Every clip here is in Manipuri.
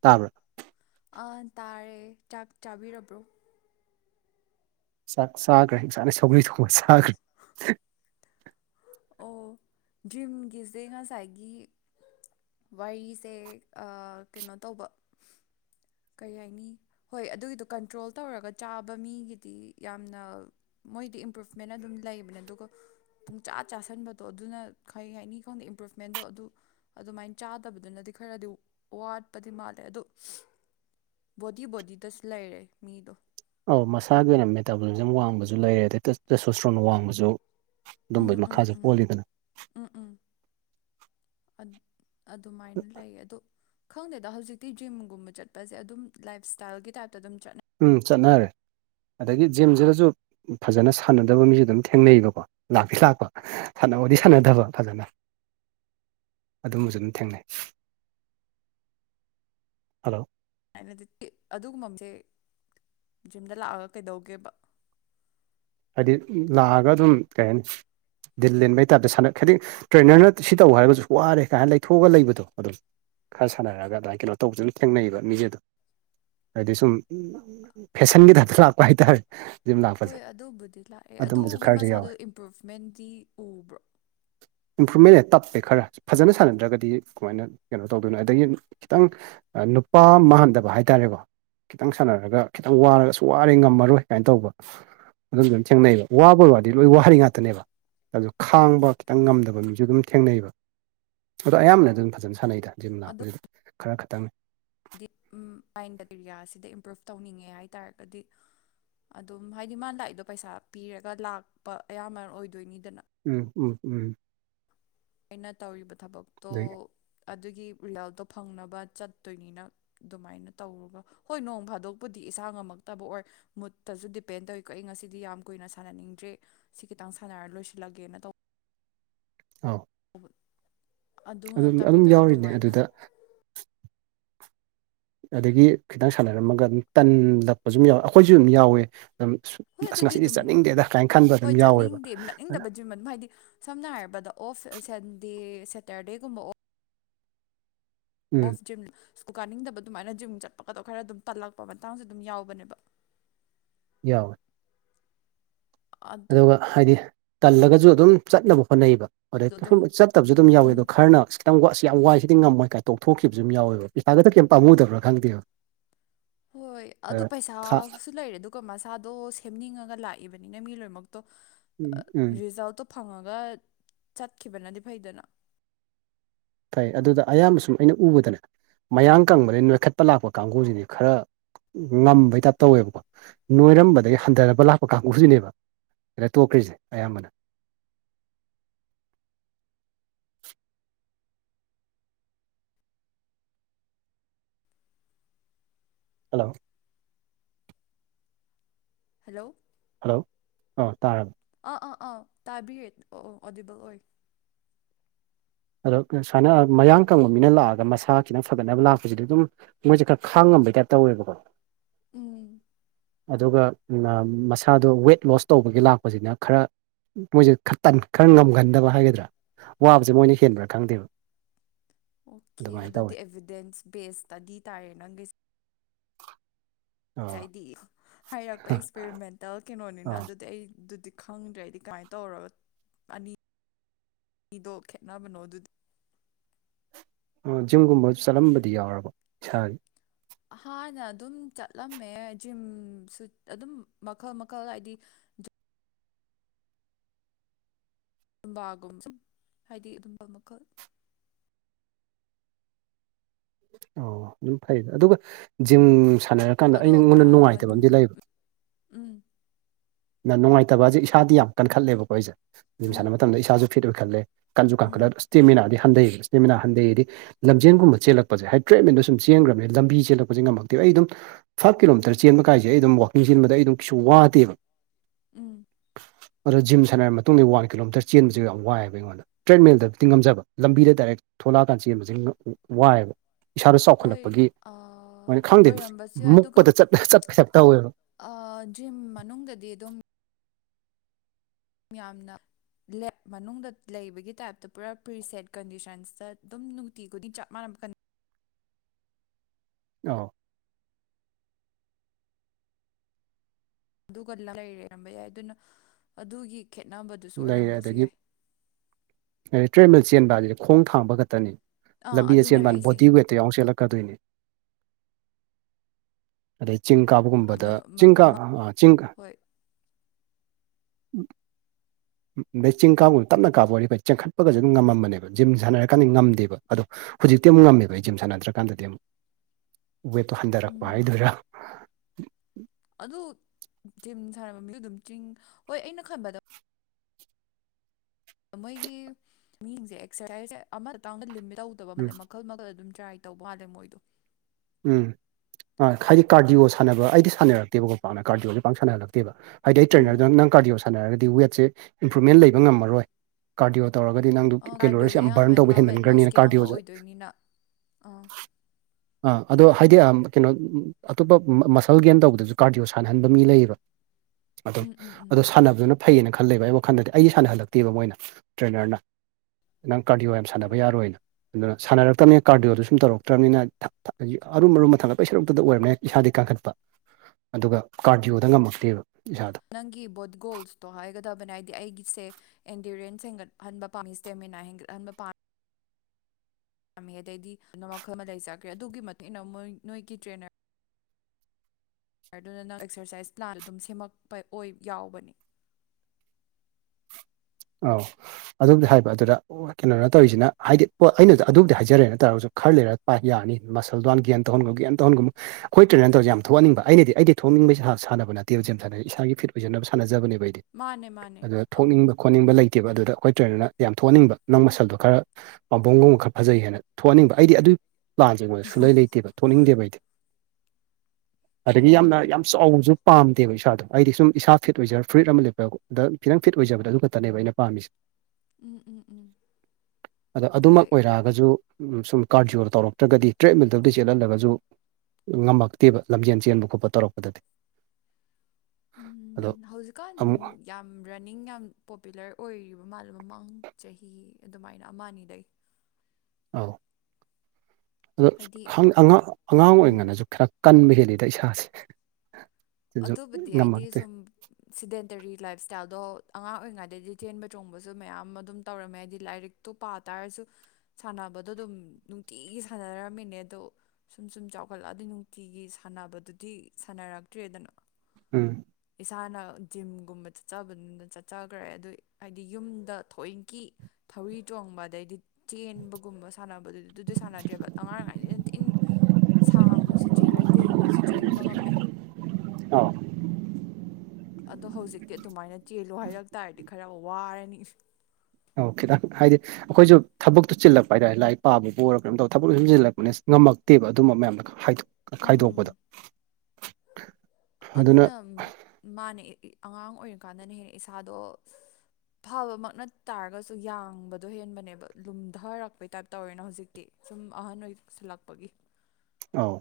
ꯇꯥꯕ꯭ꯔꯥ ꯑꯥ ꯇꯥꯔꯦ ꯆꯥꯛ ꯆꯥꯕꯤꯔꯕ꯭ꯔꯣ ꯆꯥꯛ ꯆꯥꯈ꯭ꯔꯦ ꯉꯁꯥꯏꯅ ꯁꯧꯒ꯭ꯔꯤ ꯊꯣꯡꯕ ꯆꯥꯈ꯭ꯔꯦ ꯑꯣ ꯖꯤꯝꯒꯤꯖꯤ ꯉꯁꯥꯏꯒꯤ ꯋꯥꯔꯤꯁꯦ ꯀꯩꯅꯣ ꯇꯧꯕ ꯀꯔꯤ ꯍꯥꯏꯅꯤ ꯍꯣꯏ ꯑꯗꯨꯒꯤꯗꯨꯣ ꯀꯟꯇ꯭ꯔꯣꯜ ꯇꯧꯔꯒ ꯆꯥꯕ ꯃꯤꯒꯤꯗꯤ ꯌꯥꯝꯅ ꯃꯣꯏꯗꯤ ꯏꯝꯄ꯭ꯔꯨꯚꯃꯦꯟ ꯑꯗꯨꯝ ꯂꯩꯕꯅꯦ ꯑꯗꯨꯒ ꯄꯨꯡ ꯆꯥ ꯆꯥꯥꯁꯟꯕꯗꯣ ꯑꯗꯨꯅ ꯀꯩ ꯍꯥꯏꯅꯤ ꯈꯪꯗꯦ ꯏꯝꯄ꯭ꯔꯨꯚꯃꯦꯟꯗꯣ ꯑꯗꯨ ꯑꯗꯨꯃꯥꯏꯅ ꯆꯥꯗꯕꯗꯨꯅꯗꯤ ꯈꯔꯗꯤ ꯋꯥꯠꯄꯗꯤ ꯃꯥꯜꯂꯦ ꯑꯗꯣ ꯕꯣꯗꯤ ꯕꯣꯗꯤꯗꯁꯨ ꯂꯩꯔꯦ ꯃꯤꯗꯣ ꯑꯧ ꯃꯁꯥꯒꯤ ꯑꯣꯏꯅ ꯃꯦꯇꯥꯕꯣꯂꯤꯖꯝ ꯋꯥꯡꯕꯁꯨ ꯂꯩꯔꯦ ꯑꯗꯩ ꯁꯣꯁꯇ꯭ꯔꯣꯟꯅ ꯋꯥꯡꯕꯁꯨ ꯎꯝ ꯑꯗꯨꯝꯕꯩ ꯎꯝ ꯃꯈꯥꯁꯨ ꯎꯝ ꯄꯣꯜꯂꯤꯗꯅ꯫ ꯎꯝ ꯎꯝ ꯑꯗꯨꯃꯥꯏꯅ ꯂꯩ ꯑꯗꯣ꯫ ꯈꯪꯗꯦꯗ ꯍꯧꯖꯤꯛꯇꯤ ꯖꯤꯝꯒꯨꯝꯕ ꯆꯠꯄꯁꯦ ꯑꯗꯨꯝ ꯂꯥꯏꯞꯁ꯭ꯇꯥꯏꯜꯒꯤ ꯇꯥꯏꯞꯇ ꯑꯗꯨꯝ ꯆꯠꯅꯩ꯫ ꯎꯝ ꯆꯠꯅꯔꯦ꯫ ꯑꯗꯒꯤ ꯖꯤꯝꯁꯤꯗꯁꯨ ꯐꯖꯅ ꯁꯥꯟꯅꯗꯕ ꯃꯤꯁ ꯑꯗꯨꯝ ꯊꯦꯡꯅꯩꯑꯕꯀꯣ ꯂꯥꯛꯇꯤ ꯂꯥꯛꯄ꯫ ꯁꯥꯟꯅꯕꯗꯤ ꯁꯥꯟꯅꯗ ꯕ ꯐꯖꯅ꯫ ꯑꯗꯨꯝꯕꯁꯨ ꯑꯗꯨꯝ ꯊꯦꯡꯅꯩ ꯍꯜꯂꯣ꯫ ꯍꯥꯏꯅꯗꯤ ꯑꯗꯨꯒꯨꯝꯕꯁꯦ ꯖꯤꯝꯗ ꯂꯥꯛꯑꯒ ꯀꯩꯗꯧꯒꯦꯕ꫰꫰ ꯍꯥꯏꯗꯤ ꯂꯥꯛꯑꯒ ꯑꯗꯨꯝ ꯀꯩ ꯍꯥꯏꯅꯤ ꯗꯤꯜ ꯂꯤꯟꯕꯩꯇꯥꯥꯕꯗ ꯁꯥꯟꯅ ꯈꯥꯗꯤ꯫ ꯇ꯭ꯔꯦꯅꯔꯅ ꯁꯤ ꯇꯧ ꯍꯥꯏꯒꯁꯨ ꯋꯥꯔꯦ ꯀꯥꯏꯅ ꯂꯩꯊꯣꯛꯑꯒ ꯂꯩꯕꯗꯣ ꯑꯗꯨꯝ ꯈꯔ ꯁꯥꯟꯅꯔꯒ ꯑꯗꯨꯃꯥꯏꯅ ꯀꯩꯅꯣ ꯇꯧꯕꯁꯨ ꯑꯗꯨꯝ ꯊꯦꯡꯅꯩꯌꯦꯕ ꯃꯤꯁꯦꯗꯣ ꯍꯥꯏꯗꯤ ꯁꯨꯝ ꯐꯦꯁꯟꯒꯤ ꯇꯥꯏꯞꯇ ꯂꯥꯛꯄ ꯍꯥꯏꯇꯥꯔꯦ ꯖꯤꯝ ꯂꯥꯛꯄꯁꯦ ꯍꯣꯏ ꯑꯗꯨꯕꯨꯗꯤ ꯂꯥꯛꯑꯦ ꯑꯗꯣ ꯑꯗꯨꯝꯕꯁꯨ ꯃꯤ ꯈꯔꯁꯨ ꯃꯁꯥꯗꯣ ꯌꯥꯎꯋꯦ ꯏꯝꯄ꯭ꯔꯨꯚꯃꯦꯟꯇꯗꯤ ꯎꯕ꯭ꯔꯣ ꯏꯝꯄ꯭ꯔꯨꯚꯃꯦꯟꯂꯦ ꯇꯞꯄꯦ ꯈꯔ ꯐꯖꯅ ꯁꯥꯟꯅꯗ꯭ꯔꯒꯗꯤ ꯀꯃꯥꯏꯅ ꯀꯩꯅꯣ ꯇꯧꯗꯣꯏꯅꯣ ꯑꯗꯒꯤ ꯈꯤꯇꯪ ꯑ ꯅꯨꯄꯥ ꯃꯍꯟꯗꯕ ꯍꯥꯏꯇꯥꯔꯦꯀꯣ ꯈꯤꯇꯪ ꯁꯥꯟꯅꯔꯒ ꯈꯤꯇꯪ ꯋꯥꯔꯒꯁꯨ ꯋꯥꯔꯦ ꯉꯝꯃꯔꯣꯏ ꯀꯥꯏꯅ ꯇꯧꯕ ꯑꯗꯨꯝꯁꯨ ꯑꯗꯨꯝ ꯊꯦꯡꯅꯩꯕ ꯋꯥꯕ ꯋꯥꯗꯤ ꯂꯣꯏ ꯋꯥꯔꯤ ꯉꯥꯛꯇꯅꯦꯕ ꯑꯗꯨ ꯈꯥꯡꯕ ꯈꯤꯇꯪ ꯉꯝꯗꯕ ꯃꯤꯁꯨ ꯑꯗꯨꯝ ꯊꯦꯡꯅꯩꯑꯕ ꯑꯗꯣ ꯑꯌꯥꯝꯕꯅ ꯑꯗꯨꯝ ꯐꯖꯟ ꯁꯥꯟꯅꯩꯗ ꯖꯤꯝ ꯂꯥꯛꯄꯁꯤꯗ ꯈꯔ ꯈꯇꯪ ꯍꯥꯏꯗꯤ ꯎꯝ ꯃꯥꯏꯟ ꯕꯦꯛꯇꯔꯤꯌꯥꯁꯤꯗ ꯏꯝꯄ꯭ꯔꯨꯞ ꯇꯧꯅꯤꯡꯉꯦ ꯍꯥꯏꯇꯥꯥꯔꯒꯗꯤ꯫ ꯑꯗꯨꯝ ꯍꯥꯏꯗꯤ ꯃꯥꯅ ꯂꯥꯛꯏꯗꯣ ꯄꯩꯁꯥ ꯄꯤꯔꯒ ꯂꯥꯛꯄ ꯑꯌꯥꯝꯕ ꯑꯣꯏꯗꯣꯏꯅꯤꯗꯅ꯫ ꯎꯝ ꯎꯝ ꯎꯝ꯫ ꯑꯩꯅ ꯇꯧꯔꯤꯕ ꯊꯕꯛꯇꯣ ꯑꯗꯒꯤ ꯑꯗꯨꯒꯤ [unintelligible] ꯐꯪꯅꯕ ꯆꯠꯇꯣꯏꯅꯤꯅ꯫ ꯑꯗꯨꯃꯥꯏꯅ ꯇꯧꯔꯒ ꯍꯣꯏ ꯅꯣꯡ ꯐꯥꯗꯣꯛꯄꯨꯗꯤ ꯏꯁꯥ ꯉꯝꯃꯛꯇꯕ ꯑꯣꯔ꯫ ꯃꯨꯠꯇꯁꯨ ꯗꯤꯄꯦꯟ ꯇꯧꯋꯤꯀꯣ ꯑꯩ ꯉꯁꯤꯗꯤ ꯌꯥꯝ ꯀꯨꯏꯅ ꯁꯥꯟꯅꯅꯤꯡꯗ꯭ꯔꯦ ꯁꯤ ꯈꯤꯇꯪ ꯁꯥꯟꯅꯔ ꯂꯣꯏꯁꯤꯜꯂꯒꯦꯅ ꯇꯧ꯫ ꯑꯧ ꯑꯗꯨ ꯑꯗꯨꯝ ꯅꯠꯇꯕꯤꯗ ꯌꯥꯎꯔꯤꯅꯦ ꯑꯗꯨꯃꯥꯏꯅ꯫ ꯑꯗꯨꯗ ꯑꯗꯒꯤ ꯈꯤꯇꯪ ꯁꯥꯟꯅꯔꯝꯃꯒ ꯑꯗꯨꯝ ꯇꯜꯂꯛꯄꯁꯨꯝ ꯌꯥꯎꯋꯦ ꯑꯩꯈꯣꯏꯁꯨ ꯑꯗꯨꯝ ꯌꯥꯎꯋꯦ ꯑꯗꯨꯝ ꯁꯨꯠ ꯍꯣꯏ ꯑꯗꯨꯗꯤ ꯑꯗꯨꯝ ꯍꯣꯏ ꯌꯥꯎꯋꯦꯕ ꯆꯠꯅꯤꯡꯗꯦ ꯆꯠꯅꯤꯡꯗꯕ ꯖꯤꯝ ꯑꯗꯨꯝ ꯍꯥꯏꯗꯤ꯫ ꯁꯝꯅ ꯍꯥꯏꯔꯕꯗ ꯑꯣꯐ ꯁ ꯟ ꯁꯟꯗꯦ ꯁꯦꯇꯔꯗꯦꯒꯨꯝꯕ ꯑꯣꯐ꯫ ꯎꯝ ꯑꯣꯐ ꯖꯤꯝ ꯁꯀꯨꯜ ꯀꯅꯤꯡꯗꯕ ꯑꯗꯨꯃꯥꯏꯅ ꯖꯤꯝ ꯆꯠꯄꯒꯗꯣ ꯈꯔ ꯑꯗꯨꯝ ꯇꯜꯂꯛꯄ ꯃꯇꯥꯡꯁꯨ ꯑꯗꯨꯝ ꯌꯥꯎꯕꯅꯦꯕ꯫ ꯌꯥꯎꯏ꯫ ꯑꯗꯨꯗꯣ ꯑꯗꯨꯒ ꯍꯥꯏꯗꯤ ꯇꯜꯂꯒꯁꯨ ꯑꯗꯨꯝ ꯆꯠꯅꯕ ꯍꯣꯠꯅꯩꯑꯦꯕ꯫ ꯑꯗꯩ ꯑꯗꯨꯝ ꯁꯨꯝ ꯆꯠꯇꯕꯁꯨ ꯑꯗꯨꯝ ꯌꯥꯎꯋꯦ ꯎꯝ ꯑꯗꯣ ꯈꯔꯅ꯫ ꯇꯃꯒꯣ ꯑꯁ ꯌꯥꯝ ꯋꯥꯏ ꯁꯤꯗꯤ ꯉꯝꯃꯣꯏ ꯀꯥꯏ ꯇꯣꯛꯊꯣꯛꯈꯤꯕꯁꯨ ꯌꯥꯎꯋꯦꯕ ꯄꯩꯁꯥꯗ ꯀꯩꯝ ꯄꯥꯃꯨꯗꯕ꯭ꯔ ꯈꯪꯗꯦꯕ꯫ ꯍꯣꯏ ꯑ ꯑꯗꯨ ꯊꯥ ꯄꯩꯁꯥꯁꯨ ꯂꯩꯔꯦ ꯑꯗꯨ꯫ ꯀꯃꯁꯥꯗꯣ ꯁꯦꯝꯅꯤꯡꯉꯒ ꯂꯥꯛꯏꯕꯅꯤꯅ ꯃꯤ ꯂꯣꯏꯅꯃꯛꯇꯣ ꯎꯝ ꯑ ꯎꯝ ꯔꯤꯖꯜꯠꯇꯣ꯫ ꯐꯪꯉꯒ ꯆꯠꯈꯤꯕꯅꯗꯤ ꯐꯩꯗꯅ꯫ ꯐꯩ ꯑꯗꯨꯗ ꯑꯌꯥꯝꯕ ꯁꯨꯝ ꯑꯩꯅ ꯎꯕꯗꯅꯦ ꯃꯌꯥꯡ ꯀꯪꯕꯗ ꯅꯣꯏꯈꯠꯄ ꯂꯥꯛꯄ ꯀꯥꯡꯒꯁꯤꯗꯤ ꯈꯔ꯫ ꯉꯝꯕꯩ ꯇꯥꯏꯞ ꯇꯧꯋꯦꯕꯀꯣ ꯅꯣꯏꯔꯝꯕꯗꯒꯤ ꯍꯟꯊꯅꯕ ꯂꯥꯛꯄ ꯀꯥꯡꯕꯨꯁꯤꯅꯦꯕ꯫ ꯁꯤꯗ ꯇꯣꯛꯈ꯭ꯔꯤꯁꯦ ꯑꯌꯥꯝꯕꯅ꯫ ꯍꯜꯂꯣ꯫ ꯍꯜꯂꯣ꯫ ꯍꯜꯂꯣ ꯑꯥ ꯇꯥꯔꯕ꯫ ꯑꯥ ꯑꯥ ꯑꯥ ꯇꯥꯕꯤꯌꯦ ꯑꯣ ꯑ ꯑꯣꯗꯤꯕꯜ ꯑꯣꯏ꯫ ꯑꯗꯣ ꯁꯨꯃꯥꯏꯅ ꯃꯌꯥꯡ ꯀꯪꯕ ꯃꯤꯅ ꯂꯥꯛꯑꯒ ꯃꯁꯥ ꯈꯤꯇꯪ ꯐꯒꯠꯅꯕ ꯂꯥꯛꯄꯁꯤꯗꯤ ꯑꯗꯨꯝ꯫ ꯃꯣꯏꯁꯦ ꯈꯔ ꯈꯥꯡꯉꯝꯕꯩꯇꯥꯏꯞ ꯇꯧꯋꯦꯕꯀꯣ꯫ ꯎꯝ꯫ ꯑꯗꯨꯒ ꯃꯁꯥꯗꯣ ꯋꯦꯠ ꯂꯣꯁ ꯇꯧꯕꯒꯤ ꯂꯥꯛꯄꯁꯤꯅ ꯈꯔ꯫ ꯃꯣꯏꯁꯦ ꯈꯔ ꯇꯟ ꯈꯔ ꯉꯝꯍꯟꯗꯕ ꯍꯥꯏꯒꯗ꯭ꯔꯥ ꯋꯥꯕꯁꯦ ꯃꯣꯏꯅ ꯍꯦꯟꯕ꯭ꯔꯥ ꯈꯪꯗꯦꯕ꯫ ꯑꯣꯀꯦ ꯑꯗꯨꯃꯥꯏꯅ ꯑꯗꯨꯗꯤ ꯇꯧꯋꯦ ꯑꯦꯕꯤꯗꯦꯟꯁ ꯕꯦꯁꯇꯗꯤ ꯇꯥꯔꯦ ꯅꯪꯒꯤ ꯑꯥ ꯉꯁꯥꯏꯗꯤ ꯍꯥꯏꯔꯛꯄ ꯑꯦꯛꯁꯄꯦꯔꯤꯃꯦꯟꯇꯦꯜ ꯀꯩꯅꯣꯅꯤꯅ ꯑꯥ ꯑꯗꯨꯗꯤ ꯑꯩ ꯑꯗꯨꯗꯤ ꯈꯪꯗ꯭ꯔꯦꯗꯤ ꯀꯃꯥꯏꯅ ꯇꯧꯔꯒ ꯑꯅꯤ ꯑꯅꯤꯗꯣ ꯈꯦꯠꯅꯕꯅꯣ ꯑꯗꯨꯗꯤ ꯑꯝ ꯖꯤꯝꯒꯨꯝꯕ ꯆꯠꯂꯝꯕꯗꯤ ꯌꯥꯎꯔꯕ ꯏꯁꯥꯒꯤ ꯍꯥꯟꯅ ꯑꯗꯨꯝ ꯆꯠꯂꯝꯃꯦ ꯖꯤꯝꯁꯨ ꯑꯗꯨꯝ ꯃꯈꯜ ꯃꯈꯜ ꯍꯥꯏꯗꯤ [unintelligible] ꯖꯨꯨꯝꯕꯥꯒꯨꯝ ꯁꯨꯝ ꯍꯥꯏꯗꯤ ꯑꯗꯨꯨꯝꯕ ꯃꯈꯜ ꯑꯣ ꯑꯗꯨꯝ ꯐꯩ ꯑꯗꯨꯒ ꯖꯤꯝ ꯁꯥꯟꯅꯔꯀꯥꯟꯗ ꯑꯗꯣ ꯑꯩꯅꯉꯣꯟꯗ ꯅꯨꯡꯉꯥꯏꯇꯕ ꯑꯃꯗꯤ ꯑꯗꯨꯝ ꯂꯩꯌꯦꯕ ꯎꯝ ꯌꯥꯝ ꯅꯨꯡꯉꯥꯏꯇꯕꯁꯦ ꯏꯁꯥꯗꯤ ꯌꯥꯝ ꯀꯟꯈꯠꯂꯦꯕꯀꯣ ꯑꯩꯁꯦ ꯖꯤꯝ ꯎꯝ ꯁꯥꯟꯅꯕ ꯃꯇꯝꯗ ꯏꯁꯥꯁꯨ ꯐꯤꯠ ꯑꯣꯏꯈꯠꯂꯦ꯫ ꯀꯥꯡꯖꯨ ꯀꯥꯡꯈꯠꯂ ꯎꯝ ꯏꯁꯇꯦꯃꯤꯅꯥꯗꯤ ꯍꯟꯊꯩ ꯏꯁꯇꯦꯃꯤꯅꯥ ꯍꯟꯊꯩꯌꯦꯗꯤ꯫ ꯂꯝꯖꯦꯟꯒꯨꯝꯕ ꯆꯦꯜꯂꯛꯄꯦ ꯁꯦ ꯍꯥꯏꯐꯦꯠꯃꯤꯟꯗ ꯁꯨꯝ ꯆꯦꯟꯈ꯭ꯔꯕꯅꯤ ꯂꯝꯕꯤ ꯆꯦꯜꯂꯛꯄꯁꯦ ꯉꯝꯃꯛꯇꯦ ꯑꯩ ꯑꯗꯨꯝ꯫ ꯐꯥꯏꯚ ꯀꯤꯂꯣꯃꯤꯇꯔ ꯆꯦꯟꯕ ꯀꯥꯏꯁꯦ ꯑꯩ ꯑꯗꯨꯝ ꯋꯥꯋꯀꯤꯡ ꯆꯦꯟꯕꯗ ꯑꯩ ꯑꯗꯨꯝ ꯀꯩꯁꯨ ꯋꯥꯗꯦꯕ꯫ ꯎꯝ꯫ ꯑꯗꯣ ꯖꯤꯝ ꯁꯥꯟꯅꯔꯕ ꯃꯇꯨꯡꯗ ꯋꯥꯟ ꯀꯤꯂꯣꯃꯤꯇꯔ ꯆꯦꯟꯕꯁꯨ ꯌꯥꯝ ꯋꯥꯏꯑꯕ ꯑꯩꯉꯣꯟꯗ꯫ ꯇ꯭ꯔꯦꯠꯃꯦꯜꯗꯕꯨꯗꯤ ꯉꯝꯖꯕ ꯂꯝꯕꯤꯗ ꯗꯥꯏꯔꯦꯛ ꯊꯣꯛꯣꯂꯛꯑꯀꯥꯟ ꯆꯦꯟꯕꯁ ꯋꯥꯏꯑꯦꯕ꯫ ꯏꯁꯥꯗ ꯍꯣꯏ ꯆꯥꯎꯈꯠꯂꯛꯄꯒꯤ ꯃꯣꯏꯅ ꯈꯪꯗꯦ ꯑꯣꯏꯔꯝꯕꯁꯨ ꯌꯥꯏ ꯑꯗꯨꯒ ꯃꯨꯛꯄꯗ ꯆꯠꯄ ꯆꯠꯄ ꯆ ꯇꯧꯋꯦꯕ꯫ ꯖꯤꯝ ꯃꯅꯨꯡꯗꯗꯤ ꯑꯗꯨꯝ꯫ ꯃꯤꯌꯥꯝꯅ ꯃꯅꯨꯡꯗ ꯂꯩꯕꯒꯤ ꯇꯥꯏꯞꯇ ꯄꯨꯔꯥ ꯄ꯭ꯔꯤꯁꯦꯠ ꯀꯟꯗꯤꯁꯟꯁꯇ ꯑꯗꯨꯝ ꯅꯨꯡꯇꯤ ꯈꯨꯗꯤꯡ ꯆꯞ ꯃꯥꯟꯅꯕ ꯑ ꯑꯗꯨꯒ ꯂꯩꯔꯔꯝꯕ ꯌꯥꯏ ꯑꯗꯨꯅ ꯑꯗꯨꯒꯤ ꯈꯦꯠꯅꯕꯗꯤ ꯂꯩꯔꯦ ꯑꯗꯒꯤ ꯇ꯭ꯔꯦꯟꯃꯜ ꯆꯦꯟꯕ ꯍꯥꯏꯁꯤꯗꯤ ꯈꯣꯡ ꯊꯥꯡꯕ ꯈꯛꯇꯅꯤ ꯑꯥ ꯂꯝꯕꯤꯗ ꯑꯗꯨꯅꯦ ꯆꯦꯟꯕ ꯍꯥꯏꯁꯦ ꯕꯣꯗꯤ ꯋꯦꯠꯇ ꯌꯥꯎ ꯆꯦꯜꯂꯛꯀꯗꯣꯏꯅꯦ ꯑꯗꯩ ꯆꯤꯡ ꯀꯥꯕꯒꯨꯝꯕꯗ ꯆꯤꯡ ꯀꯥ ꯑꯃ ꯆꯤꯡ ꯍꯣꯏ ꯑꯗꯩ ꯆꯤꯡ ꯀꯥꯞꯕ ꯇꯞꯅ ꯀꯥꯕ ꯋꯥꯔꯤ ꯑꯩ ꯆꯦꯟꯈꯠꯄꯒꯁꯨ ꯑꯗꯨꯝ ꯉꯝꯃꯝꯕꯅꯦꯕ ꯖꯤꯝ ꯁꯥꯟꯅꯔꯀꯥꯟꯗꯤ ꯉꯝꯗꯦꯕ ꯑꯗꯣ ꯍꯧꯖꯤꯛꯇꯤꯨꯛ ꯉꯝꯃꯦꯕ ꯖꯤꯝ ꯁꯥꯟꯅꯗ꯭ꯔꯀꯥꯟꯗꯗꯤꯨꯛ [unintelligible] ꯋꯦꯠꯇꯣ ꯍꯟꯊꯔꯛꯄ ꯎꯝ ꯍꯥꯏꯗꯣꯏꯔꯥ ꯑꯗꯨ ꯖꯤꯝ ꯁꯥꯝꯕ ꯃꯤꯗꯨ ꯑꯗꯨꯝ ꯆꯤꯡ ꯍꯣꯏ ꯑꯩꯅ ꯈꯟꯕꯗ ꯃꯣꯏꯒꯤ ꯃꯤꯡꯁꯦ ꯑꯦꯛꯁꯔꯁꯥꯏꯁꯁꯦ ꯑꯃꯇꯥꯡꯗ ꯂꯤꯃꯤꯠ ꯇꯧꯗꯕ ꯎꯝ ꯃꯥꯜꯂꯦ ꯃꯈꯜ ꯃꯈꯜ ꯑꯗꯨꯝ ꯇ꯭ꯔꯥꯏ ꯇꯧꯕ ꯍꯥꯜꯂꯦ ꯃꯣꯏꯗꯣ ꯎꯝ ꯑ ꯍꯥꯏꯗꯤ ꯀꯥꯔꯗꯤꯌꯣ ꯁꯥꯟꯅꯕ ꯑꯩꯗꯤ ꯁꯥꯟꯅꯔꯛꯇꯦꯕꯀꯣ ꯄꯥꯛꯅ ꯀꯥꯔꯗꯤꯌꯣꯗꯤ ꯄꯥꯛ ꯁꯥꯟꯅꯍꯔꯂꯛꯇꯦꯕ ꯍꯥꯏꯗꯤ ꯑꯩ ꯇ꯭ꯔꯦꯅꯔꯗꯨꯗ ꯎꯝ ꯅꯪ ꯀꯥꯔꯗꯤꯑꯣ ꯁꯥꯟꯅꯔꯗꯤ ꯋꯦꯠꯁꯦ ꯏꯝꯄ꯭ꯔꯨꯃꯦꯟꯕ ꯉꯃꯔꯣꯏ ꯀꯥꯔꯗꯤꯌꯣ ꯇꯧꯔꯒꯗꯤ ꯅꯪꯗꯨ ꯑ ꯀꯦꯂꯣꯔꯤꯁꯦ ꯀꯥꯔꯗꯤꯑꯣꯒꯤ ꯌꯥꯝ ꯕꯔꯟ ꯇꯧꯕ ꯑꯌꯥꯝꯕꯅ ꯋꯦꯠ ꯍꯦꯟꯃꯟꯈ꯭ꯔꯅꯤꯅ ꯂꯣꯁꯀꯤ ꯑꯌꯥꯝꯕ ꯀꯥꯔꯗꯤꯑꯣꯣꯗ ꯑꯣꯏꯗꯣꯏꯅꯤꯅ ꯑꯥ ꯑꯥ ꯑꯗꯣ ꯍꯥꯏꯗꯤ ꯀꯩꯅꯣ ꯑꯇꯣꯞꯄ ꯃꯁꯜ ꯒꯦꯟ ꯇꯧꯕꯗꯁꯨ ꯀꯥꯔꯗꯤꯌꯣ ꯁꯥꯟꯅꯍꯟꯕ ꯃꯤ ꯂꯩꯌꯦꯕ꯭ꯔꯥ ꯑꯗꯨꯝ ꯎꯝ ꯎꯝ ꯎꯝ ꯑꯣ ꯁꯥꯟꯅꯕꯗꯨꯅ ꯐꯩꯌꯦꯅ ꯈꯜꯂꯦꯕ ꯑꯩ ꯋꯥꯈꯜꯗꯗꯤ ꯑꯩ ꯁꯥꯟꯅꯍꯜꯂꯛꯇꯦꯕ ꯃꯣꯏꯅ ꯇ꯭ꯔꯦꯅꯔꯅ ꯅꯪ ꯀꯥꯔꯗꯤꯑꯣ ꯌꯥꯝ ꯁꯥꯟꯅꯕ ꯑꯣ ꯌꯥꯔꯣꯏꯅ ꯑꯗꯨꯅ ꯁꯥꯟꯅꯔꯛꯇꯕꯅꯤꯅ ꯀꯥꯔꯗꯤꯑꯣꯣꯗ ꯁꯨꯝ ꯇꯧꯔꯛꯇ꯭ꯔꯕꯅꯤꯅ ꯑꯔꯨꯝ ꯑꯔꯨꯝꯕ ꯊꯪꯂ ꯄꯩꯁꯥꯔꯨꯛꯇꯗ ꯑꯣꯏꯔꯅꯤꯅꯦ ꯏꯁꯥꯥꯁꯗꯤ ꯀ ꯀꯥꯡꯈꯠꯄ ꯑꯗꯨꯒ ꯀꯥꯔꯖꯤꯌꯣꯗ ꯉꯝꯃꯛꯇꯦꯕ ꯏꯁꯥꯗ ꯅꯪꯒꯤ ꯕꯣꯠꯒꯣꯜꯁꯇꯣ ꯍꯥꯏꯒꯗꯕꯅꯦ ꯍꯥꯏꯗꯤ ꯑꯩꯒꯤꯁꯦ ꯑꯦꯟꯗꯤꯔꯦꯟꯁ ꯍꯦꯟꯒꯠꯍꯟꯕ ꯄꯥꯝꯃꯤ ꯏꯁꯇꯦꯃꯤꯅꯥ ꯍꯦꯟꯒꯠꯍꯟꯕ ꯄꯥꯝꯃꯤ ꯄꯥꯝꯃꯤ ꯑꯗꯩꯗꯤ ꯑꯗꯨꯅ ꯃꯈꯜ ꯑꯃ ꯂꯩ ꯆꯥꯈ꯭ꯔꯦ ꯑꯗꯨꯒꯤ ꯃꯇꯨꯡ ꯏꯟꯅꯣꯏ ꯅꯣꯏꯒꯤ ꯇ꯭ꯔꯦꯅꯔ ꯑꯗꯨꯅ ꯅꯪ ꯑꯦꯛꯁꯔꯁꯥꯏꯁ ꯂꯥꯟ ꯑꯗꯨꯝ ꯁꯦꯝꯃꯛꯄ ꯑꯣꯏ ꯌꯥꯎꯕꯅꯦ ꯑꯥꯎ ꯑꯗꯨꯝꯗꯤ ꯍꯥꯏꯕ ꯑꯗꯨꯗ ꯑꯣ ꯀꯩꯅꯣꯅ ꯇꯧꯔꯤꯁꯤꯅ ꯍꯥꯏꯗꯤ ꯄꯣꯠ ꯑꯩꯅꯁꯨ ꯑꯗꯨꯕꯨꯗꯤ ꯍꯥꯏꯖꯔꯦꯅ ꯇꯧꯔꯒꯁꯨ ꯈꯔ ꯂꯩꯔ ꯄꯠ ꯌꯥꯔꯅꯤ ꯃꯁꯜꯗꯨ ꯍꯟꯅ ꯒ꯭ꯌꯥꯟ ꯇꯧꯍꯟꯒꯅꯨ ꯇꯧꯍꯟꯒꯅꯨ ꯑꯩꯈꯣꯏ ꯇ꯭ꯔꯦꯅꯔ ꯇꯧꯋꯤꯖꯦ ꯌꯥꯝ ꯊꯣꯛꯍꯅꯤꯡꯕ ꯑꯩꯅꯗꯤ ꯑꯩꯗꯤ ꯊꯣꯛꯅꯤꯡꯕꯩ ꯁꯥꯟꯅꯕ ꯅꯠꯇꯦꯕꯦ ꯒꯤꯝ ꯁꯥꯟꯅꯩ ꯏꯁꯥꯒꯤ ꯐꯤꯠ ꯑꯣꯏꯖꯅꯕ ꯁꯥꯟꯅꯖꯕꯅꯦꯕ ꯑꯩꯗꯤ ꯃꯥꯅꯦ ꯃꯥꯅꯦ ꯑꯗꯨꯗ ꯑꯥ ꯊꯣꯛꯅꯤꯡꯕ ꯈꯣꯍꯅꯤꯡꯕ ꯂꯩꯇꯦꯕ ꯑꯗꯨꯗ ꯑꯩꯈꯣꯏ ꯇ꯭ꯔꯦꯅꯔꯅ ꯌꯥꯝ ꯊꯣꯛꯍꯟꯅꯤꯡꯕ ꯅꯪ ꯃꯁꯜꯗꯣ ꯈꯔ ꯄꯥꯝꯕꯨꯡꯒꯨꯝꯕ ꯈꯔ ꯐꯖꯩ ꯍꯥꯏꯅ ꯊꯣꯛꯍꯟꯅꯤꯡꯕ ꯑꯩꯗꯤ ꯑꯗꯨꯏ ꯄ꯭ꯂꯥꯟꯁꯦ ꯑꯩꯉꯣꯟꯗ ꯁꯨꯡꯂꯩ ꯂꯩꯇꯦꯕ ꯊꯣꯛꯅꯤꯡꯗꯦꯕ ꯑꯩꯗꯤ ꯑꯗꯒꯤ ꯌꯥꯝꯅ ꯎꯝ ꯌꯥꯝ ꯆꯥꯎꯁꯨ ꯄꯥꯝꯗꯦꯕ ꯏꯁꯥꯗꯣ ꯑꯩꯗꯤ ꯁꯨꯝ ꯏꯁꯥ ꯐꯤꯠ ꯑꯣꯏꯖꯔ ꯐꯨꯠ ꯑꯃ ꯂ ꯂꯩꯄ ꯈꯤꯇꯪ ꯐꯤꯠ ꯑꯣꯏꯖꯕꯗꯣ ꯑꯗꯨ ꯩꯅ ꯎꯝ ꯎꯝ ꯎꯝ ꯍꯣꯏ ꯑꯖꯨ ꯁꯨꯝ ꯀꯥꯔꯗꯤꯌꯣ ꯇꯧꯔꯛꯇ꯭ꯔꯒꯗꯤ ꯇ꯭ꯔꯦꯠꯃꯦꯜꯗꯕꯗꯤ ꯆꯦꯜꯍꯜꯂꯒꯁꯨ ꯉꯝꯃꯛꯇꯦꯕ ꯂꯝꯖꯦꯟ ꯆꯦꯟꯕ ꯈꯣꯠꯄ ꯇꯧꯔꯛꯄꯗꯗꯤ ꯑꯗꯣ ꯎꯝ ꯍꯧꯖꯤꯛꯀꯥꯟ ꯑꯃꯨꯛ ꯌꯥꯝ ꯔꯟꯅꯤꯡ ꯌꯥꯝ ꯄꯣꯄꯨꯂꯔ ꯑꯣꯏꯔꯤꯕ ꯃꯥꯜꯂꯦ ꯃꯃꯥꯡ ꯆꯍꯤ ꯑꯗꯨꯃꯥꯏꯅ ꯑꯃ ꯑꯅꯤꯗ ꯑꯧ ꯑꯗꯣ ꯍꯥꯏꯗꯤ ꯑꯉꯥꯡ ꯑꯉꯥꯡ ꯑꯣꯏꯔꯤ ꯎꯝ ꯉꯥꯅꯖꯨ ꯈꯔ ꯀꯟꯕ ꯍꯦꯜꯂꯤꯗ ꯏꯁꯥꯁꯦ ꯑꯗꯨꯁꯨ ꯑꯗꯨꯕꯨꯗꯤ ꯑꯩꯗꯤ ꯉꯝꯃꯛꯇꯦ ꯁꯨꯝ ꯁꯤꯗꯦꯟꯇꯔꯤ ꯂꯥꯏꯞ ꯏꯁ꯭ꯇꯥꯏꯜꯗꯣ ꯑꯉꯥꯡ ꯑꯣꯏꯔꯤꯉꯩꯗꯩꯗꯤ ꯆꯦꯟꯕ ꯆꯣꯡꯕꯁꯨ ꯃꯌꯥꯝꯃ ꯑꯗꯨꯝ ꯇꯧꯔꯝꯃꯦ ꯍꯥꯏꯗꯤ ꯂꯥꯏꯔꯤꯛ ꯇꯣ ꯄꯥꯇꯥꯔꯁꯨ ꯁꯥꯟꯅꯕꯗꯣ ꯑꯗꯨꯝ ꯅꯨꯡꯇꯤꯒꯤ ꯁꯥꯟꯅꯔꯝꯃꯤꯅꯦ ꯑꯗꯣ ꯁꯨꯝ ꯁꯨꯝ ꯆꯥꯎꯈꯠꯂꯛꯑꯗꯤ ꯅꯨꯡꯇꯤꯒꯤ ꯁꯥꯟꯅꯕꯗꯨꯗꯤ ꯁꯥꯟꯅꯔꯛꯇ꯭ꯔꯦꯗꯅ ꯎꯝ ꯏꯁꯥꯅ ꯖꯤꯝꯒꯨꯝꯕ ꯆꯠꯆꯕꯗꯨꯅ ꯆꯠꯆꯒꯔꯦ ꯑꯗꯨ ꯍꯥꯏꯗꯤ ꯌꯨꯝꯗ ꯊꯧꯋꯣꯢꯀꯤ ꯊꯧꯔꯤ ꯆꯣꯡꯕ ꯑꯗꯩꯗꯤ ꯆꯦꯟꯕꯒꯨꯝꯕ ꯁꯥꯟꯅꯕꯗꯨꯗꯤ ꯑꯗꯨꯗꯤ ꯁꯥꯟꯅꯗ꯭ꯔꯦꯕ ꯑꯉꯥꯡꯑꯣꯢꯉꯥꯏꯗ ꯇꯤꯟ ꯁꯥꯡꯅꯁꯨ ꯆꯦꯜꯂꯦ ꯀꯨꯏꯅꯁꯨ ꯆꯦꯟꯕ ꯉꯝꯃꯦ ꯑꯧ ꯑꯗꯣ ꯍꯧꯖꯤꯛꯇꯤ ꯑꯗꯨꯃꯥꯏꯅ ꯆꯦꯜꯂꯨ ꯍꯥꯏꯔꯛ ꯇꯥꯔꯗꯤ ꯈꯔ ꯋꯥꯔꯅꯤ ꯑꯧ ꯈꯤꯇꯪ ꯍꯥꯏꯗꯤ ꯑꯩꯈꯣꯏꯖꯨ ꯊꯕꯛꯇꯨ ꯆꯤꯜꯂꯛꯄ ꯍꯥꯏꯇꯔꯦ ꯂꯥꯏꯔꯤꯛ ꯄꯥꯕꯕꯨ ꯑꯣꯏꯔꯣ ꯀꯩꯅꯣꯝ ꯇꯧꯕ ꯊꯕꯛꯇꯨ ꯁꯨꯝ ꯆꯜꯂꯛꯄꯅꯦ ꯉꯝꯃꯛꯇꯦꯕ ꯑꯗꯨꯝꯕ ꯃꯌꯥꯝ ꯍꯥꯏꯗꯣꯛ ꯈꯥꯏꯗꯣꯛꯄꯗ ꯑꯗꯣ ꯅꯪ ꯃꯥꯅꯦ ꯑꯉꯥꯡ ꯑꯣꯏꯔꯤꯀꯥꯟꯗꯅ ꯍꯦꯟꯅ ꯏꯁꯥꯗꯣ ꯐꯕꯃꯛꯅꯠ ꯇꯥꯔꯒꯁꯨ ꯌꯥꯡꯕꯗꯣ ꯍꯦꯟꯕꯅꯦꯕ ꯂꯨꯝꯙꯔꯛꯄꯩ ꯇꯥꯏꯞ ꯇꯧꯔꯦꯅ ꯍꯧꯖꯤꯛ ꯇꯦ ꯁꯨꯝ ꯑꯍꯥꯟ ꯑꯣꯏꯁꯤꯜꯂꯛꯄꯒꯤ ꯑꯧ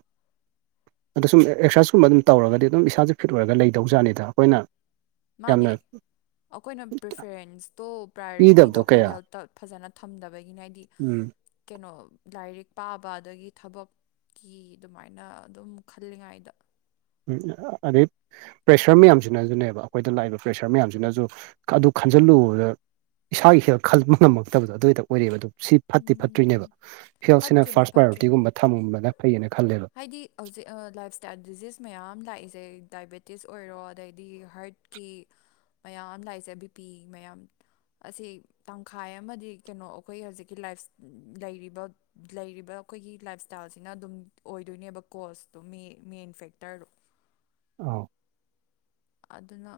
ꯑꯗꯣ ꯁꯨꯝ ꯑꯦꯛꯁꯔꯁꯥꯏꯁꯀꯨꯝꯕ ꯑꯗꯨꯝ ꯇꯧꯔꯒꯗꯤ ꯑꯗꯨꯝ ꯏꯁꯥꯁꯦ ꯐꯤꯠ ꯑꯣꯏꯔꯒ ꯂꯩꯗꯧꯖꯥꯠꯅꯤꯗ ꯑꯩꯈꯣꯏꯅ ꯃꯥꯅꯦ ꯌꯥꯝꯅ ꯑꯩꯈꯣꯏꯅ ꯄ꯭ꯔꯤꯐꯔꯦꯟꯁꯇꯣ ꯄꯤꯗꯕꯗꯣ ꯄ꯭ꯔꯥꯏꯌꯣꯔꯤꯇꯤꯗꯣ ꯑꯩꯈꯣꯏ ꯀꯌꯥ ꯍꯦꯜꯠꯇ ꯐꯖꯅ ꯊꯝꯗꯕꯒꯤꯅꯦ ꯍꯥꯏꯗꯤ ꯎꯝ ꯀꯩꯅꯣ ꯂꯥꯏꯔꯤꯛ ꯄꯥꯕ ꯑꯗꯒꯤ ꯊꯕꯛ ꯀꯤ ꯗꯨꯃꯥꯏꯅ ꯑꯗꯨꯝ ꯈꯜꯂꯤꯉꯥꯏꯗ ꯎꯝ ꯑꯥ ꯑꯥ ꯑꯗꯦ ꯄ꯭ꯔꯦꯁꯔ ꯃꯌꯥꯝꯖꯤꯅꯖꯨꯅꯦꯕ ꯑꯩꯈꯣꯏꯗ ꯂꯥꯛꯏꯕ ꯄ꯭ꯔꯦꯁꯔ ꯃꯌꯥꯝꯖꯤꯅꯖꯨ ꯑꯗꯨ ꯈꯟꯖꯤꯜꯂꯨꯗ ꯏꯁꯥꯒꯤ ꯍꯦꯜ ꯈꯜꯕ ꯉꯝꯃꯛꯇꯕꯗꯣ ꯑꯗꯨꯏꯍꯛꯇ ꯑꯣꯏꯔꯛꯦꯕ ꯑꯗꯨ ꯁꯤ ꯐꯠꯇꯤ ꯎꯝ ꯐꯠꯇ꯭ꯔꯤꯅꯦꯕ ꯍꯦꯜꯇꯁꯤꯅ ꯐꯠꯇ꯭ꯔꯤꯅꯦ ꯐꯥꯔꯁ ꯄ꯭ꯔꯥꯏꯌꯣꯔꯤꯇꯤꯒꯨꯝꯕ ꯊꯝꯃꯝꯕꯒ ꯐꯩꯌꯦꯅ ꯈꯜꯂꯦꯕ ꯑꯩꯗꯤ ꯍꯧꯖꯤꯛ ꯑꯥ ꯂꯥꯏꯞ ꯁ꯭ꯇꯥꯏꯜ ꯗꯤꯖꯤꯁ ꯃꯌꯥꯝ ꯂꯥꯛꯏꯁꯦ ꯗꯥꯏꯕꯦꯇꯤꯁ ꯑꯣꯏꯔꯣ ꯑꯗꯩꯗꯤ ꯍꯥꯔꯠ ꯀꯤ ꯃꯌꯥꯝ ꯂꯥꯛꯏꯁꯦ ꯕꯤ ꯄꯤ ꯃꯌꯥꯝ ꯑꯁꯤ ꯇꯪꯈꯥꯏ ꯑꯃꯗꯤ ꯀꯩꯅꯣ ꯑꯩꯈꯣꯏ ꯍꯧꯖꯤꯛꯀꯤ ꯂꯥꯏꯐ ꯂꯩꯔꯤꯕ ꯂꯩꯔꯤꯕ ꯑꯩꯈꯣꯏꯒꯤ ꯂꯥꯏꯞꯁ꯭ꯇꯥꯏꯜꯁꯤꯅ ꯑꯗꯨꯝ ꯑꯣꯏꯗꯣꯏꯅꯦꯕ ꯀꯣꯁꯇꯣ ꯃꯦ ꯃꯦꯟ ꯐꯦꯛꯇ꯭ꯔꯗꯣ ꯑꯧ ꯑꯗꯨꯅ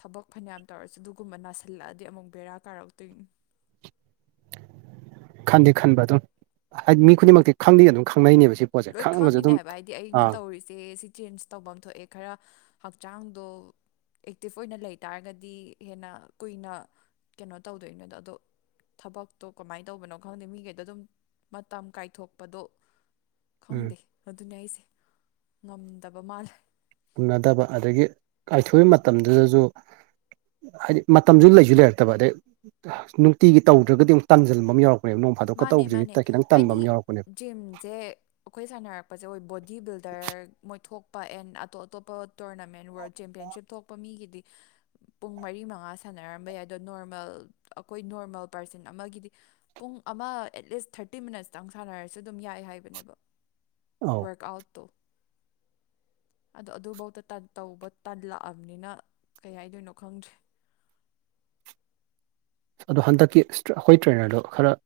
ꯊꯕꯛ ꯐꯅꯌꯥꯝ ꯇꯧꯔꯁꯨ ꯑꯗꯨꯒꯨꯝꯕ ꯅꯥꯁꯤꯜꯂꯛꯑꯗꯤ ꯑꯃꯨꯛ ꯕꯦꯔꯥ ꯀꯥꯔꯛꯇꯣꯏꯅꯤ ꯈꯟꯗꯤ ꯈꯟꯕ ꯑꯗꯨꯝ ꯍꯥꯏꯗꯤ ꯃꯤ ꯈꯨꯗꯤꯡꯃꯛꯇꯤ ꯈꯪꯗꯤ ꯑꯗꯨꯝ ꯈꯪꯅꯩꯅꯦꯕ ꯁꯤ ꯄꯣꯠꯁꯦ ꯂꯣꯏ ꯈꯪꯉꯒꯁꯨ ꯈꯪꯉꯤꯅꯦ ꯑꯗꯨꯝ ꯍꯥꯏꯕ ꯍꯥꯏꯗꯤ ꯑꯩꯅ ꯑꯥ ꯇꯧꯔꯤꯁ ꯆꯦ ꯁꯤ ꯆꯦꯟꯖ ꯇꯧꯕꯝ ꯊꯣꯛꯑꯦ ꯈꯔ ꯍꯛꯆꯥꯡꯗꯣ ꯑꯦꯛꯇꯤꯞ ꯑꯣꯏꯅ ꯂꯩ ꯇꯥꯔꯒꯗꯤ ꯍꯦꯟꯅ ꯀꯨꯏꯅ ꯀꯩꯅꯣ ꯇꯧꯗꯣꯏꯅꯦꯗꯣ ꯑꯗꯣ ꯊꯕꯛꯇꯣ ꯀꯃꯥꯏ ꯇꯧꯕꯅꯣ ꯈꯪꯗꯦ ꯃꯤꯒꯩꯗꯣ ꯑꯗꯨꯝ ꯃꯇꯝ ꯀꯥꯏꯊꯣꯛꯄꯗꯣ ꯎꯝ ꯈꯪꯗꯦ ꯑꯗꯨꯅꯦ ꯑꯩꯁꯦ ꯉꯝꯗꯕ ꯃꯥꯜꯂꯦ ꯎꯅꯗꯕ ꯑꯗꯥꯒꯤ ꯀꯥꯏꯊꯣꯏ ꯃꯇꯝꯗꯨꯗꯥꯖꯨ ꯍꯥꯏꯗꯤ ꯃꯇꯝꯖꯨ ꯂꯩꯖꯨ ꯂꯩꯔꯛꯇꯕ ꯑꯗꯩ ꯅꯨꯡꯇꯤꯒꯤ ꯇꯧꯗ꯭ꯔꯒꯗꯤ ꯑꯃꯨꯛ ꯇꯥꯟꯖꯟꯕ ꯑꯃ ꯌꯥꯎꯔꯛꯄ ꯍꯣꯋꯦ ꯅꯣꯡ ꯐꯥꯗꯣꯛꯀ ꯇꯧꯕꯖꯤꯗꯤ ꯈꯤꯇꯪ ꯇꯟꯕ ꯑꯃ ꯌꯥꯎꯛꯄꯅꯦꯕ ꯖꯤꯝꯖꯦ ꯑꯩꯈꯣꯏ ꯁꯥꯟꯅꯔꯛꯄꯁꯦ ꯑꯣꯏ ꯕꯣꯗꯤ ꯕꯤꯜꯗꯔ ꯃꯣꯏꯊꯣꯛꯄ ꯑꯦꯟ ꯑꯇꯣꯞ ꯑꯇꯣꯞꯄ ꯇꯣꯔꯅꯥꯃꯦꯟ ꯋꯥꯔꯜ ꯆꯦꯝꯄꯤꯌꯟꯁꯤꯞ ꯊꯣꯛꯄ ꯃꯤꯒꯤꯗꯤ ꯄꯨꯡ ꯃꯔꯤ ꯃꯉꯥ ꯁꯥꯟꯅꯔꯝꯕ ꯌꯥꯏ ꯑꯗꯣ ꯅꯣꯔꯃꯦꯜ ꯑꯈꯣꯏ ꯅꯣꯔꯃꯦꯜ ꯄꯥꯔꯁꯟ ꯑꯃꯒꯤꯗꯤ ꯄꯨꯡ ꯑꯃ ꯑꯦꯠꯂꯤꯁ ꯊꯥꯔꯇꯤ ꯃꯤꯅꯠꯁꯇꯪ ꯁꯥꯟꯅꯔꯁꯨ ꯑꯗꯨꯝ ꯌꯥꯏ ꯍꯥꯏꯕꯅꯦꯕ ꯑꯧ ꯋꯥ꯭ꯔꯛ ꯑꯥ꯭ꯎꯠ ꯇꯣ ꯑꯗꯣ ꯑꯗꯨꯕꯧꯗ ꯇꯟ ꯇꯧꯕ ꯇꯜꯂꯛꯑꯕꯅꯤꯅ ꯀꯩ ꯍꯥꯏꯗꯣꯏꯅꯣ ꯈꯪꯗ꯭ꯔꯦ ꯑꯗꯣ ꯍꯟꯗꯛꯀꯤ ꯑꯩꯈꯣꯏ ꯇ꯭ꯔꯦꯅ꯭ꯔꯗꯣ ꯈꯔ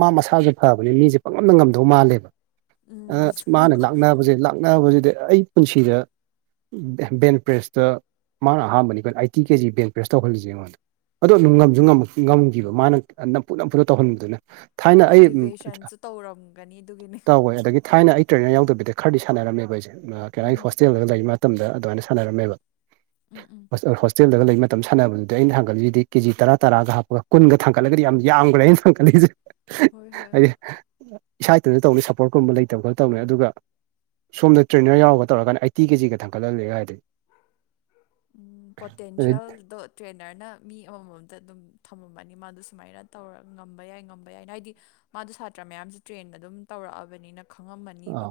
ꯃꯥ ꯃꯁꯥꯥꯖꯨ ꯐꯕꯅꯤꯅ ꯃꯤꯁꯦ ꯄꯡꯉꯝꯗ ꯉꯝꯗꯧ ꯃꯥꯜꯂꯦꯕ ꯑ ꯎꯝ ꯃꯥꯅ ꯂꯥꯛꯅꯕꯖꯦ ꯂꯥꯛꯅꯕꯖꯤꯗꯤ ꯑꯩ ꯄꯨꯟꯁꯤꯗ ꯕꯦꯟ ꯄ꯭ꯔꯦꯁꯇ ꯃꯥꯅ ꯑꯍꯥꯟꯕꯅꯤ ꯀꯩꯅꯣ ꯑꯥꯏꯇꯤ ꯀꯦꯖꯤ ꯕꯦꯟ ꯄ꯭ꯔꯦꯁ ꯇꯧꯍꯜꯂꯤꯁꯦ ꯑꯩꯉꯣꯟꯗ ꯑꯗꯣ ꯑꯗꯨꯝ ꯉꯝꯖꯨ ꯉꯝꯃꯛ ꯉꯝꯒꯤꯕ ꯃꯥꯅ ꯅꯝꯐꯨ ꯅꯝꯐꯨꯗ ꯇꯧꯍꯟꯕꯗꯨꯅ ꯊꯥꯏꯅ ꯑꯩ ꯃꯣꯇꯤꯚꯦꯁꯟꯁꯨ ꯇꯧꯔꯝꯒꯅꯤ ꯑꯗꯨꯒꯤꯅꯦ ꯇꯧꯋꯦ ꯑꯗꯒꯤ ꯊꯥꯏꯅ ꯑꯩ ꯇ꯭ꯔꯦꯅ꯭ꯔ ꯌꯥꯎꯗꯕꯤꯗ ꯈꯔꯗꯤ ꯁꯥꯟꯅꯔꯝꯃꯦꯕ ꯑꯩꯁꯦ ꯀꯩ ꯍꯥꯏ ꯎꯝ ꯍꯣꯁꯇꯦꯜꯗꯒ ꯂꯩꯔꯤ ꯃꯇꯝꯗ ꯑꯗꯨꯃꯥꯏꯅ ꯁꯥꯟꯅꯔꯝꯃꯦꯕ ꯎꯝ ꯎꯝ ꯍꯣꯁꯇꯦꯜꯗꯒ ꯂꯩꯕ ꯃꯇꯝ ꯁꯥꯟꯅꯕꯗꯨꯗꯤ ꯑꯩꯅ ꯊꯥꯡꯒꯠꯂꯤꯖꯤꯗꯤ ꯀꯦꯖꯤ ꯇꯔꯥ ꯇꯔꯥꯒ ꯍꯥꯞꯄꯒ ꯀꯨꯟꯒ ꯊꯥꯡꯒꯠꯂꯒꯗꯤ ꯌꯥꯝ ꯌꯥꯝꯒ꯭ꯔꯦ ꯑꯩꯅ ꯊꯥꯡꯒꯠꯂꯤꯁꯦ ꯍꯣꯏ ꯍꯣꯏ ꯍꯥꯏꯗꯤ ꯍꯣꯏ ꯏꯁꯥ ꯏꯇꯟꯗ ꯇꯧꯅꯤ ꯁꯞꯄꯣꯔꯠꯀꯨꯝꯕ ꯂꯩꯇꯕ ꯈꯔ ꯇꯧꯕꯅꯤ ꯑꯗꯨꯒ ꯁꯣꯝꯗ ꯇ꯭ꯔꯦꯅ꯭ꯔ ꯌꯥꯎꯔꯕ ꯇꯧꯔꯒꯅ ꯑꯥꯏꯇꯤ ꯀꯦꯖꯤꯒ ꯊꯥꯡꯒꯠꯍꯜꯂꯦ ꯍꯥꯏꯔꯗꯤ ꯎꯝ ꯄꯣꯇꯦꯟꯁꯤꯌꯦꯜ ꯗꯣꯠ ꯇ꯭ꯔꯦꯅ꯭ꯔꯅ ꯃꯤ ꯑꯃꯝꯃꯝꯇ ꯑꯗꯨꯝ ꯊꯝꯃꯝꯃꯅꯤ ꯃꯥꯗꯣ ꯁꯨꯃꯥꯏꯅ ꯇꯧꯔ ꯉꯝꯕ ꯌꯥꯏ ꯉꯝꯕ ꯌꯥꯏꯅ ꯍꯥꯏꯗꯤ ꯃꯥꯗꯣ ꯁꯥꯇ꯭ꯔ ꯃꯌꯥꯝꯁꯨ ꯇ꯭ꯔꯦꯟ ꯑꯗꯨꯝ ꯇꯧꯔꯛꯑꯕꯅꯤꯅ ꯈꯪꯉꯝꯃꯅꯤꯕ ꯑꯥꯎ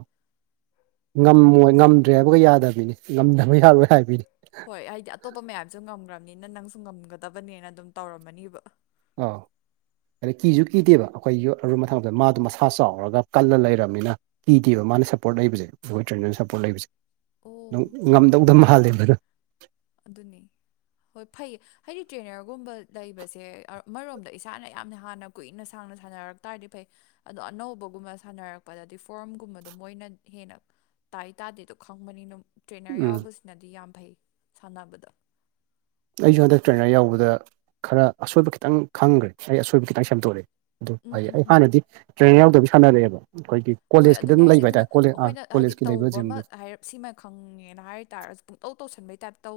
ꯑꯗꯨꯝ ꯉꯝꯃꯣꯏ ꯉꯝꯗ꯭ꯔꯦ ꯍꯥꯏꯕꯒ ꯌꯥꯗꯕꯤꯅꯤ ꯉꯝꯗꯕ ꯌꯥꯔꯣꯏ ꯍꯥꯏꯕꯤꯅꯤ ꯍꯣꯏ ꯍꯥꯏꯗꯤ ꯑꯇꯣꯞꯄ ꯃꯌꯥꯝꯁꯨ ꯉꯝꯒ꯭ꯔꯕꯅꯤꯅ ꯅꯪꯁꯨ ꯉꯝꯒꯗꯕꯅꯦꯅ ꯑꯗꯨꯝ ꯇꯧꯔꯝꯃꯅꯤꯕ ꯑꯥꯎ ꯑꯗꯩ ꯀꯤꯁꯨ ꯀꯤꯗꯦꯕ ꯑꯩꯈꯣꯏ ꯌꯣꯠ ꯑꯔꯨꯝꯕ ꯊꯥꯡꯒꯠꯄꯗ ꯃꯥꯗꯣ ꯃꯁꯥ ꯆꯥꯎꯔꯒ ꯀꯜꯂ ꯂꯩꯔꯝꯅꯤꯅ ꯀꯤꯗꯦꯕ ꯃꯥꯅ ꯁꯞꯄꯣꯔꯠ ꯂꯩꯕꯁꯦ ꯑꯈꯣꯏ ꯇ꯭ꯔꯦꯅ꯭ꯔꯅ ꯁꯞꯄꯣꯔꯠ ꯂꯩꯕꯁꯦ ꯑꯗꯨꯝ ꯑꯣ ꯍꯣꯏ ꯉꯝꯗꯧꯗ ꯃꯥꯜꯂꯦꯕ ꯑꯗꯨꯅ ꯑꯗꯨꯅꯤ ꯍꯣꯏ ꯐꯩ ꯍꯥꯏꯗꯤ ꯇ꯭ꯔꯦꯅꯔꯒꯨꯝꯕ ꯂꯩꯕꯁꯦ ꯑꯃꯔꯣꯝꯗ ꯏꯁꯥꯅ ꯌꯥꯝꯅ ꯍꯥꯟꯅ ꯀꯨꯏꯅ ꯁꯥꯡꯅ ꯁꯥꯟꯅꯔꯛ ꯇꯥꯔꯗꯤ ꯐꯩ ꯑꯗꯣ ꯑꯅꯧꯕꯒꯨꯝꯕ ꯁꯥꯟꯅꯔꯛꯄꯗꯗꯤ ꯐꯣꯔꯝꯒꯨꯝꯕꯗꯣ ꯃꯣꯏꯅ ꯍꯦꯟꯅ ꯇꯥꯏ ꯇꯥꯗꯦꯗꯣ ꯈꯪꯕꯅꯤꯅ ꯇ꯭ꯔꯦꯅ꯭ꯔ ꯎꯝ ꯌꯥꯎꯕꯁꯤꯅꯗꯤ ꯌꯥꯝ ꯐꯩ ꯁꯥꯟꯅꯕꯗ ꯑꯩꯖꯨ ꯍꯟꯗꯛ ꯇ꯭ꯔꯦꯅ꯭ꯔ ꯌꯥꯎꯕꯗ ꯈꯔ ꯑꯁꯣꯏꯕ ꯈꯤꯇꯪ ꯈꯪꯒ꯭ꯔꯦ ꯑꯩ ꯑꯁꯣꯏꯕ ꯈꯤꯇꯪ ꯁꯦꯝꯗꯣꯔꯛꯑꯦ ꯑꯗꯨ ꯎꯝ ꯐꯩꯌꯦ ꯎꯝ ꯑꯩ ꯎꯝ ꯍꯥꯟꯅꯗꯤ ꯇ꯭ꯔꯦꯅ꯭ꯔ ꯌꯥꯎꯗꯕꯤ ꯁꯥꯟꯅꯔꯛꯑꯦꯕ ꯑꯩꯈꯣꯏꯒꯤ ꯍꯣꯏ ꯀꯣꯂꯦꯖꯀꯤꯗ ꯑꯗꯨꯅꯦ ꯑꯗꯨꯝ ꯍꯥꯏꯁꯦ ꯂꯩꯕ ꯑꯗꯨꯅ ꯍꯥꯏꯇꯥꯔꯦ ꯀꯣꯂꯦꯖ ꯑꯥ ꯑꯩꯈꯣꯏꯅ ꯍꯥꯏꯗꯤ ꯀꯣꯂꯦꯖꯀꯤ ꯂꯩꯕ ꯇꯧꯕ ꯖꯤꯝꯗ ꯑꯃ ꯍꯥꯏꯔꯞ ꯁꯤꯃ ꯈꯪꯉꯦꯅ ꯍꯥꯏ ꯇꯥꯔꯁꯨ ꯄꯨꯡꯇꯧ ꯇꯧꯁꯟꯕꯩ ꯇꯥꯏꯞ ꯇꯧꯕ